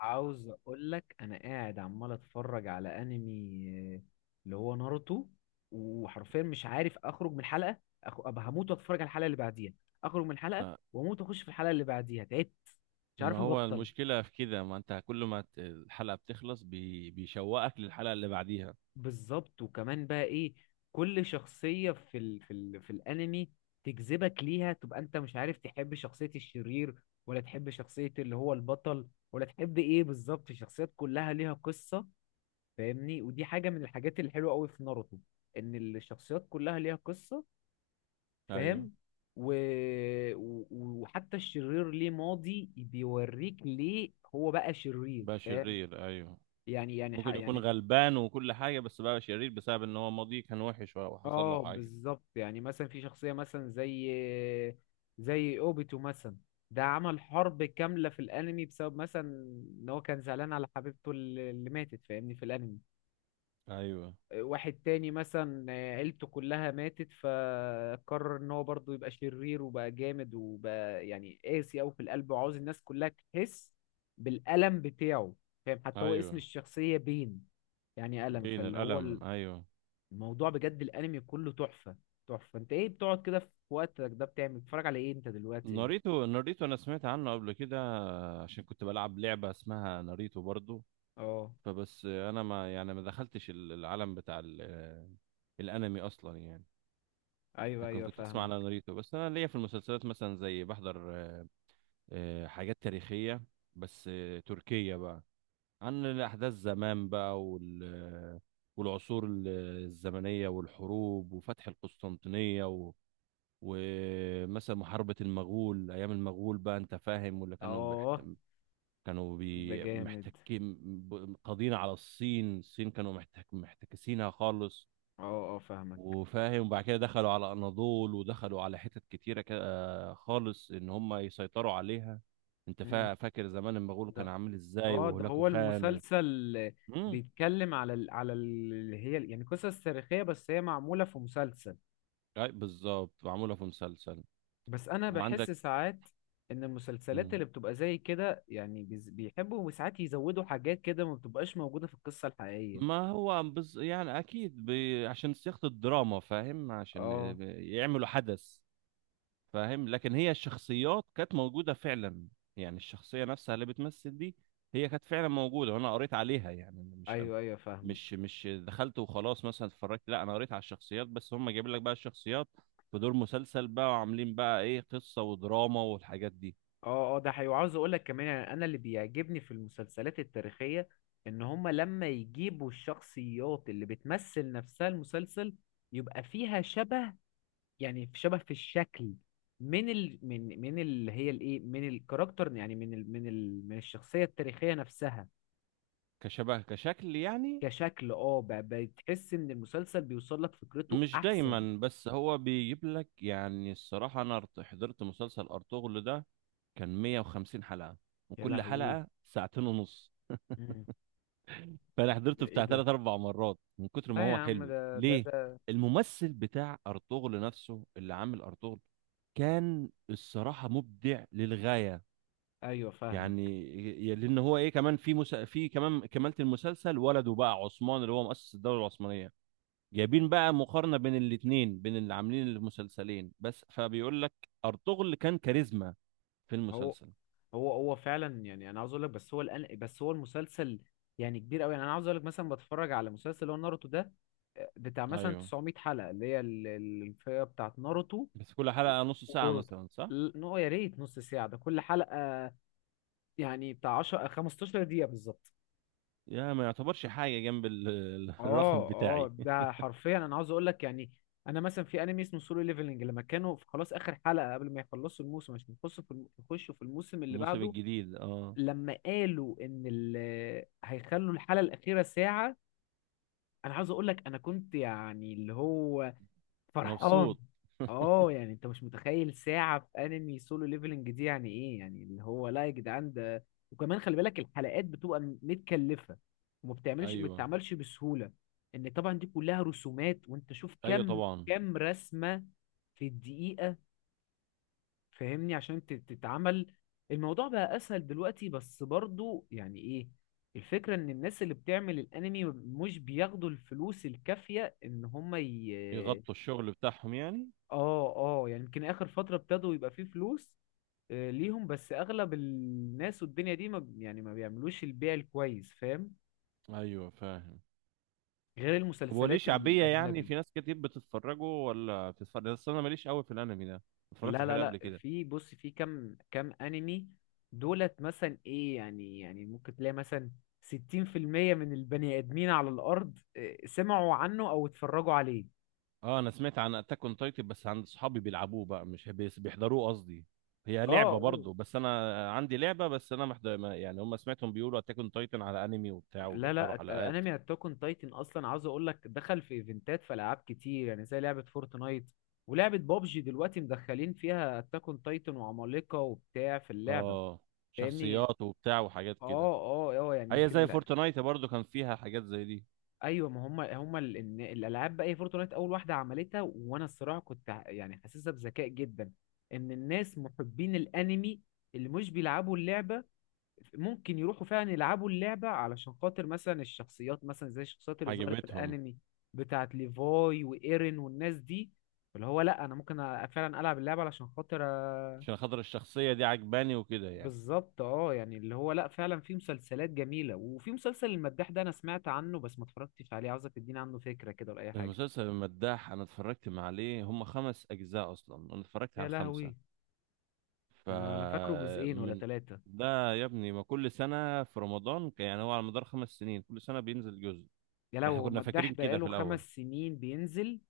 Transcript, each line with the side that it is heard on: left: عاوز اقول لك، انا قاعد عمال اتفرج على انمي، آه، اللي هو ناروتو. وحرفيا مش عارف اخرج من حلقه. أبقى هموت واتفرج على الحلقه اللي بعديها، اخرج من حلقه واموت واخش في الحلقه اللي بعديها. تعبت، مش
right: ما
left: عارف
right: هو
left: ابطل.
right: المشكلة في كده، ما انت كل ما الحلقة بتخلص بيشوقك للحلقة اللي بعديها.
left: بالظبط، وكمان بقى ايه، كل شخصيه في الانمي تجذبك ليها، تبقى انت مش عارف تحب شخصيه الشرير ولا تحب شخصيه اللي هو البطل ولا تحب ايه بالظبط. الشخصيات كلها ليها قصه، فاهمني؟ ودي حاجة من الحاجات الحلوة قوي في ناروتو، ان الشخصيات كلها ليها قصة.
right: ايوه،
left: فاهم؟ و... و... وحتى الشرير ليه ماضي بيوريك ليه هو بقى شرير.
right: بقى
left: فاهم؟
right: شرير ايوه، ممكن يكون
left: يعني
right: غلبان وكل حاجة بس بقى شرير بسبب ان هو ماضيه كان وحش وحصل له
left: اه،
right: حاجة.
left: بالظبط. يعني مثلا في شخصية مثلا زي اوبيتو مثلا، ده عمل حرب كاملة في الانمي بسبب مثلا ان هو كان زعلان على حبيبته اللي ماتت. فاهمني؟ في الانمي
right: ايوه
left: واحد تاني مثلا، عيلته كلها ماتت فقرر ان هو برضه يبقى شرير وبقى جامد وبقى يعني قاسي أوي في القلب، وعاوز الناس كلها تحس بالألم بتاعه. فاهم؟ حتى هو اسم
right: ايوه،
left: الشخصية بين، يعني ألم.
right: بين
left: فاللي هو
right: الألم ايوه.
left: الموضوع بجد الأنمي كله تحفة، تحفة. انت ايه بتقعد كده في وقتك ده بتعمل، بتتفرج على ايه انت دلوقتي؟
right: ناريتو انا سمعت عنه قبل كده، عشان كنت بلعب لعبة اسمها ناريتو برضو.
left: اه.
right: فبس انا ما يعني ما دخلتش العالم بتاع الانمي اصلا يعني.
left: ايوه،
right: لكن
left: ايوه،
right: كنت اسمع
left: فاهمك.
right: على ناريتو، بس انا ليا في المسلسلات مثلا، زي بحضر حاجات تاريخية، بس تركية بقى، عن الاحداث زمان بقى والعصور الزمنية والحروب وفتح القسطنطينية ومثلا محاربة المغول أيام المغول بقى، أنت فاهم ولا كانوا
left: اه، ده جامد.
right: محتكين. قاضين على الصين، كانوا محتكسينها خالص.
left: اه، اه، فاهمك.
right: وفاهم، وبعد كده دخلوا على اناضول ودخلوا على حتت كتيره كده خالص، ان هم يسيطروا عليها. انت فاكر زمان المغول كان
left: ده
right: عامل ازاي،
left: اه، ده
right: وهولاكو
left: هو
right: خان
left: المسلسل
right: مم.
left: بيتكلم اللي هي يعني قصص تاريخية، بس هي معمولة في مسلسل.
right: أي بالظبط، معموله في مسلسل.
left: بس انا بحس
right: وعندك
left: ساعات ان المسلسلات
right: مم.
left: اللي بتبقى زي كده، يعني بيحبوا ساعات يزودوا حاجات كده ما بتبقاش موجودة في القصة الحقيقية.
right: ما هو بز... يعني اكيد ب... عشان صياغه الدراما، فاهم، عشان
left: اه،
right: يعملوا حدث. فاهم، لكن هي الشخصيات كانت موجوده فعلا، يعني الشخصيه نفسها اللي بتمثل دي هي كانت فعلا موجوده، وانا قريت عليها يعني. مش
left: ايوه، ايوه، فاهمك.
right: مش مش دخلت وخلاص مثلا اتفرجت، لا انا قريت على الشخصيات، بس هم جايبين لك بقى الشخصيات في دور مسلسل بقى وعاملين بقى ايه، قصة ودراما والحاجات دي.
left: اه، اه، ده حقيقي. وعاوز اقول لك كمان، يعني انا اللي بيعجبني في المسلسلات التاريخية ان هما لما يجيبوا الشخصيات اللي بتمثل نفسها المسلسل يبقى فيها شبه، يعني في شبه في الشكل من اللي هي الايه، من الكاركتر، يعني من الشخصيه التاريخيه نفسها.
right: كشبه كشكل يعني.
left: كشكل، اه، بتحس ان المسلسل بيوصل لك فكرته
right: مش
left: احسن.
right: دايما، بس هو بيجيب لك يعني. الصراحة انا حضرت مسلسل ارطغرل ده، كان 150 حلقة،
left: يا
right: وكل
left: لهوي.
right: حلقة ساعتين ونص.
left: مم.
right: فانا
left: ده
right: حضرته
left: ايه
right: بتاع
left: ده؟
right: ثلاث اربع مرات من كتر ما
left: لا يا
right: هو
left: عم،
right: حلو
left: ده ده
right: ليه.
left: ده
right: الممثل بتاع ارطغرل نفسه اللي عامل ارطغرل كان الصراحه مبدع للغايه،
left: ايوه، فاهمك.
right: يعني. لان هو ايه، كمان في كمان كمالة المسلسل، ولده بقى عثمان اللي هو مؤسس الدوله العثمانيه، جايبين بقى مقارنه بين الاثنين، بين اللي عاملين المسلسلين، بس فبيقول لك ارطغرل كان كاريزما في
left: هو
right: المسلسل.
left: هو فعلا. يعني انا عاوز اقول لك، بس هو الان، بس هو المسلسل يعني كبير قوي. يعني انا عاوز اقول لك، مثلا بتفرج على مسلسل اللي هو ناروتو ده، بتاع مثلا
right: ايوه،
left: 900 حلقة، اللي هي الفئة بتاعت ناروتو.
right: بس كل حلقه نص ساعه
left: وجرد،
right: مثلا، صح؟
left: نو. يا ريت نص ساعة ده كل حلقة، يعني بتاع 10 15 دقيقة بالظبط.
right: يا ما يعتبرش حاجه جنب الرقم
left: اه، اه،
right: بتاعي.
left: ده حرفيا انا عاوز اقول لك، يعني انا مثلا في انمي اسمه سولو ليفلنج، لما كانوا في خلاص اخر حلقة قبل ما يخلصوا الموسم عشان يخشوا يخشوا في الموسم اللي
right: الموسم
left: بعده،
right: الجديد اه.
left: لما قالوا هيخلوا الحلقة الأخيرة ساعة، انا عاوز اقول لك انا كنت يعني اللي هو فرحان.
right: مبسوط.
left: اه، يعني انت مش متخيل ساعة في انمي سولو ليفلنج دي يعني ايه، يعني اللي هو لا يا جدعان، ده وكمان خلي بالك الحلقات بتبقى متكلفة، وما بتعملش ما
right: ايوه
left: بتتعملش بسهولة. ان طبعا دي كلها رسومات، وانت شوف
right: ايوه
left: كم
right: طبعا.
left: كم رسمة في الدقيقة. فاهمني؟ عشان تتعمل. الموضوع بقى اسهل دلوقتي، بس برضو يعني ايه، الفكرة ان الناس اللي بتعمل الانمي مش بياخدوا الفلوس الكافية ان هم
right: يغطوا الشغل بتاعهم يعني.
left: اه، اه. يعني يمكن اخر فتره ابتدوا يبقى فيه فلوس ليهم، بس اغلب الناس والدنيا دي ما ب- يعني ما بيعملوش البيع الكويس. فاهم؟
right: ايوه فاهم.
left: غير
right: طب هو ليه
left: المسلسلات
right: شعبيه يعني،
left: الاجنبي.
right: في ناس كتير بتتفرجوا ولا بتتفرج؟ بس انا ماليش قوي في الانمي ده، ما
left: لا،
right: اتفرجتش
left: لا،
right: عليه قبل
left: لا،
right: كده.
left: في بص، في كم انمي دولت مثلا ايه، يعني ممكن تلاقي مثلا 60% من البني ادمين على الارض سمعوا عنه او اتفرجوا عليه.
right: اه انا سمعت عن اتاك اون تايتن بس عند صحابي بيلعبوه بقى، مش بيحضروه قصدي، هي
left: اه، اه.
right: لعبه برضه. بس انا عندي لعبه، بس انا محضر يعني هم سمعتهم بيقولوا اتاك اون تايتن على انمي وبتاع،
left: لا، لا.
right: وبيحضروا حلقات.
left: انمي اتاك اون تايتن اصلا، عاوز اقول لك، دخل في ايفنتات في العاب كتير، يعني زي لعبه فورتنايت ولعبه بابجي. دلوقتي مدخلين فيها اتاك اون تايتن وعمالقه وبتاع في اللعبه.
right: اه،
left: فاهمني.
right: شخصيات وبتاع وحاجات
left: اه،
right: كده.
left: اه، اه. يعني
right: هي
left: يمكن
right: زي
left: لا.
right: فورتنايت برضو كان فيها حاجات زي دي.
left: ايوه. ما إن الالعاب بقى، هي فورتنايت اول واحده عملتها، وانا الصراحه كنت يعني حاسسها بذكاء جدا، ان الناس محبين الانمي اللي مش بيلعبوا اللعبه ممكن يروحوا فعلا يلعبوا اللعبة علشان خاطر مثلا الشخصيات، مثلا زي الشخصيات اللي ظهرت في
right: عجبتهم.
left: الأنمي بتاعت ليفاي وإيرين والناس دي. اللي هو لأ، أنا ممكن فعلا ألعب اللعبة علشان خاطر. أ-
right: عشان خاطر الشخصية دي عجباني وكده يعني.
left: بالظبط. اه، يعني اللي هو لأ، فعلا في مسلسلات جميلة. وفي مسلسل المداح ده أنا سمعت عنه بس ما اتفرجتش عليه، عاوزك تديني عنه فكرة كده ولا أي حاجة.
right: المسلسل المداح، أنا اتفرجت عليه، هم خمس أجزاء أصلا، أنا اتفرجت على
left: يا
right: الخمسة.
left: لهوي. أنا فاكره جزئين ولا
right: فمن.
left: ثلاثة.
right: ده يا ابني ما كل سنة في رمضان، يعني هو على مدار خمس سنين كل سنة بينزل جزء.
left: يا
right: احنا
left: لهوي،
right: كنا فاكرين
left: المداح
right: كده
left: بقاله
right: في
left: خمس
right: الأول.
left: سنين بينزل؟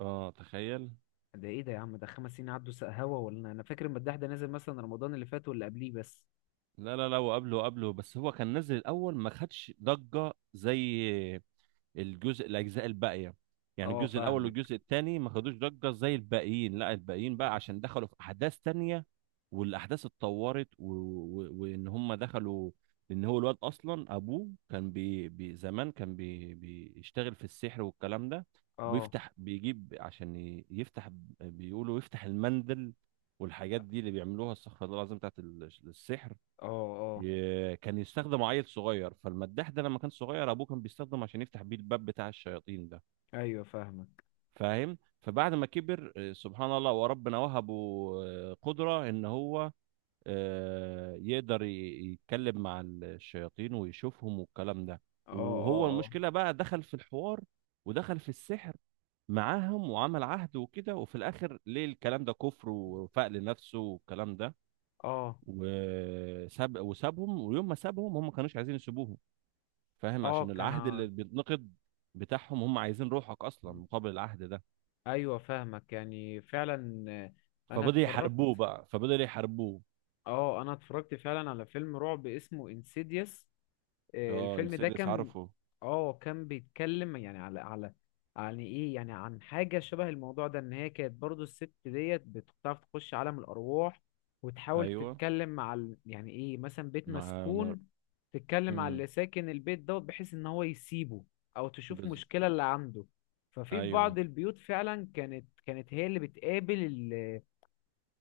right: اه تخيل.
left: ده ايه ده يا عم، ده خمس سنين عدوا سق هوا؟ ولا أنا فاكر المداح ده نازل مثلا رمضان اللي فات واللي قبليه بس.
right: لا لا لا، وقبله وقبله، بس هو كان نزل الأول، ما خدش ضجة زي الاجزاء الباقيه. يعني
left: اه،
right: الجزء الاول
left: فاهمك.
right: والجزء الثاني ما خدوش ضجه زي الباقيين، لا الباقيين
left: مم.
right: بقى عشان دخلوا في احداث تانية. والاحداث اتطورت وان هم دخلوا. ان هو الواد اصلا ابوه كان بي... بي... زمان كان بي... بيشتغل في السحر والكلام ده.
left: اه،
right: ويفتح بيجيب، عشان يفتح، بيقولوا يفتح المندل والحاجات دي اللي بيعملوها، استغفر الله العظيم، بتاعت السحر.
left: اه، اه،
right: كان يستخدم عيل صغير، فالمداح ده لما كان صغير ابوه كان بيستخدم عشان يفتح بيه الباب بتاع الشياطين ده.
left: ايوه، فاهمك.
right: فاهم، فبعد ما كبر سبحان الله، وربنا وهبه قدرة ان هو يقدر يتكلم مع الشياطين ويشوفهم والكلام ده.
left: اه، اه،
right: وهو
left: اه،
right: المشكلة بقى دخل في الحوار، ودخل في السحر معاهم، وعمل عهد وكده. وفي الاخر ليه الكلام ده كفر، وفاق لنفسه والكلام ده
left: اه،
right: وساب، وسابهم. ويوم ما سابهم هم ما كانوش عايزين يسيبوه، فاهم،
left: اه،
right: عشان
left: كان
right: العهد اللي بيتنقض بتاعهم، هم عايزين روحك اصلا
left: مم.
right: مقابل العهد ده.
left: ايوه، فاهمك، يعني فعلا. انا اتفرجت.
right: فبدأوا يحاربوه.
left: اه، انا اتفرجت فعلا على فيلم رعب اسمه انسيديوس.
right: اه
left: الفيلم ده
right: انسيدس
left: كان
right: عارفه.
left: اه، كان بيتكلم يعني على يعني ايه، يعني عن حاجة شبه الموضوع ده، ان هي كانت برضو الست ديت بتعرف تخش عالم الارواح، وتحاول
right: ايوه،
left: تتكلم يعني ايه، مثلا بيت
right: مع مر...
left: مسكون، تتكلم على
right: مم.
left: اللي ساكن البيت دوت بحيث ان هو يسيبه، او تشوف
right: بز...
left: مشكلة اللي عنده. ففي
right: ايوه،
left: بعض البيوت فعلا، كانت هي اللي بتقابل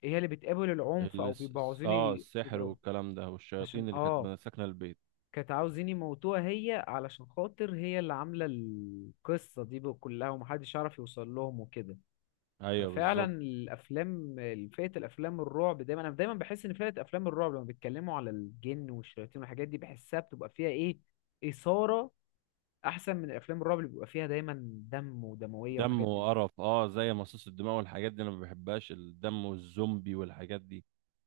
left: هي اللي بتقابل العنف او بيبقوا عاوزين
right: اه، السحر
left: يضربوا،
right: والكلام ده
left: عشان
right: والشياطين اللي
left: اه،
right: كانت ساكنه البيت.
left: كانت عاوزين يموتوها هي علشان خاطر هي اللي عاملة القصة دي بقى كلها، ومحدش يعرف يوصل لهم وكده.
right: ايوه
left: ففعلا
right: بالظبط.
left: الأفلام، فئة الأفلام الرعب دايما، أنا دايما بحس إن فئة أفلام الرعب لما بيتكلموا على الجن والشياطين والحاجات دي بحسها بتبقى فيها إيه، إثارة، أحسن من الأفلام الرعب اللي بيبقى فيها دايما دم ودموية
right: دم
left: وحاجات من دي.
right: وقرف، اه، زي مصاص الدماء والحاجات دي، انا ما بحبهاش الدم والزومبي والحاجات دي.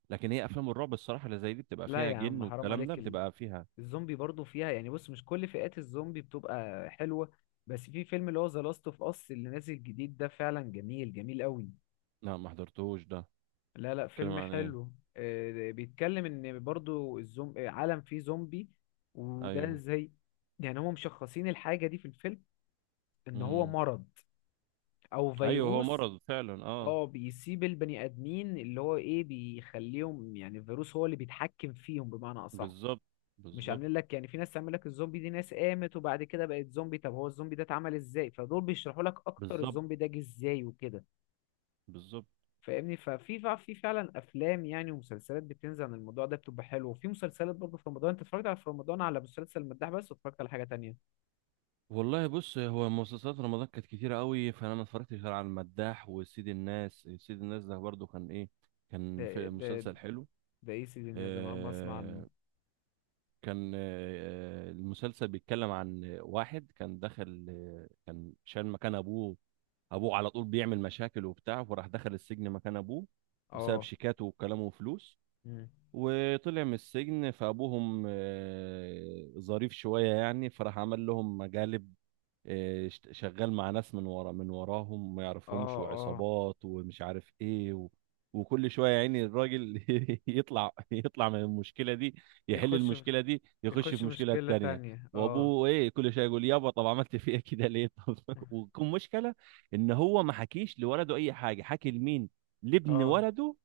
right: لكن هي افلام الرعب الصراحه اللي زي دي بتبقى
left: لا
right: فيها
left: يا عم،
right: جن
left: حرام
right: والكلام ده،
left: عليك.
right: بتبقى فيها.
left: الزومبي برضو فيها، يعني بص، مش كل فئات الزومبي بتبقى حلوة، بس في فيلم اللي هو ذا لاست اوف اس اللي نازل جديد ده فعلا جميل جميل قوي.
right: لا ما حضرتهوش ده.
left: لا، لا،
right: بتتكلم
left: فيلم
right: عن ايه؟
left: حلو. بيتكلم ان برضو الزوم... آه، عالم فيه زومبي. وده
right: ايوه.
left: زي، يعني هم مشخصين الحاجة دي في الفيلم ان هو
right: امم.
left: مرض او
right: ايوه هو
left: فيروس.
right: مرض فعلا، اه.
left: اه، بيسيب البني ادمين اللي هو ايه بيخليهم، يعني الفيروس هو اللي بيتحكم فيهم بمعنى اصح.
right: بالظبط،
left: مش
right: بالظبط،
left: عاملين لك يعني في ناس تعمل لك الزومبي دي، ناس قامت وبعد كده بقت زومبي. طب هو الزومبي ده اتعمل ازاي؟ فدول بيشرحوا لك اكتر
right: بالظبط،
left: الزومبي ده جه ازاي وكده.
right: بالظبط.
left: فاهمني. ففي فع- في فعلا افلام يعني ومسلسلات بتنزل عن الموضوع ده بتبقى حلوه. وفي مسلسلات برضه في رمضان، انت اتفرجت في رمضان على مسلسل المداح بس، واتفرجت على حاجه تانية؟
right: والله بص، هو مسلسلات رمضان كانت كتيرة قوي، فانا ما اتفرجتش غير على المداح وسيد الناس. سيد الناس ده برضو كان ايه، كان
left: ده
right: في
left: ده
right: مسلسل حلو.
left: ده ايه سيدي الناس ده؟ انا اول مره اسمع عنه.
right: آه، كان آه، المسلسل بيتكلم عن واحد كان دخل كان شال مكان ابوه. ابوه على طول بيعمل مشاكل وبتاع، فراح دخل السجن مكان ابوه بسبب
left: اه.
right: شيكاته وكلامه وفلوس.
left: مم.
right: وطلع من السجن، فابوهم ظريف شويه يعني، فراح عمل لهم مقالب. شغال مع ناس من ورا، من وراهم ما يعرفهمش،
left: اه، اه.
right: وعصابات ومش عارف ايه وكل شويه يعني الراجل يطلع من المشكله دي، يحل
left: يخش في-
right: المشكله دي يخش في
left: يخش
right: مشكله
left: مشكله
right: تانية.
left: تانية. اه،
right: وابوه ايه كل شويه يقول يابا طب عملت فيا كده ليه طب وكم مشكله. ان هو ما حكيش لولده اي حاجه، حكي لمين؟ لابن
left: اه،
right: ولده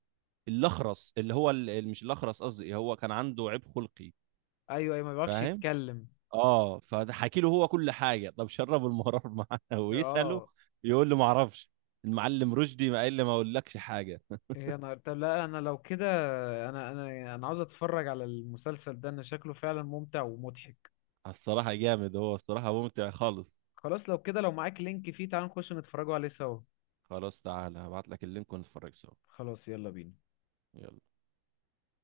right: الاخرس، اللي هو مش الاخرس قصدي، هو كان عنده عيب خلقي،
left: ايوه، ايوه، ما بيعرفش
right: فاهم.
left: يتكلم.
right: اه فحكي له هو كل حاجه، طب شربوا المرار معاه ويساله
left: اه.
right: يقول له ما اعرفش، المعلم رشدي ما قال لي ما اقولكش حاجه.
left: إيه، يا نهار طب. لا انا لو كده، انا عاوز اتفرج على المسلسل ده، انا شكله فعلا ممتع ومضحك.
right: الصراحه جامد، هو الصراحه ممتع خالص.
left: خلاص، لو كده لو معاك لينك فيه، تعال نخش نتفرجوا عليه سوا.
right: خلاص تعالى هبعت لك اللينك ونتفرج سوا.
left: خلاص، يلا بينا.
right: يلا.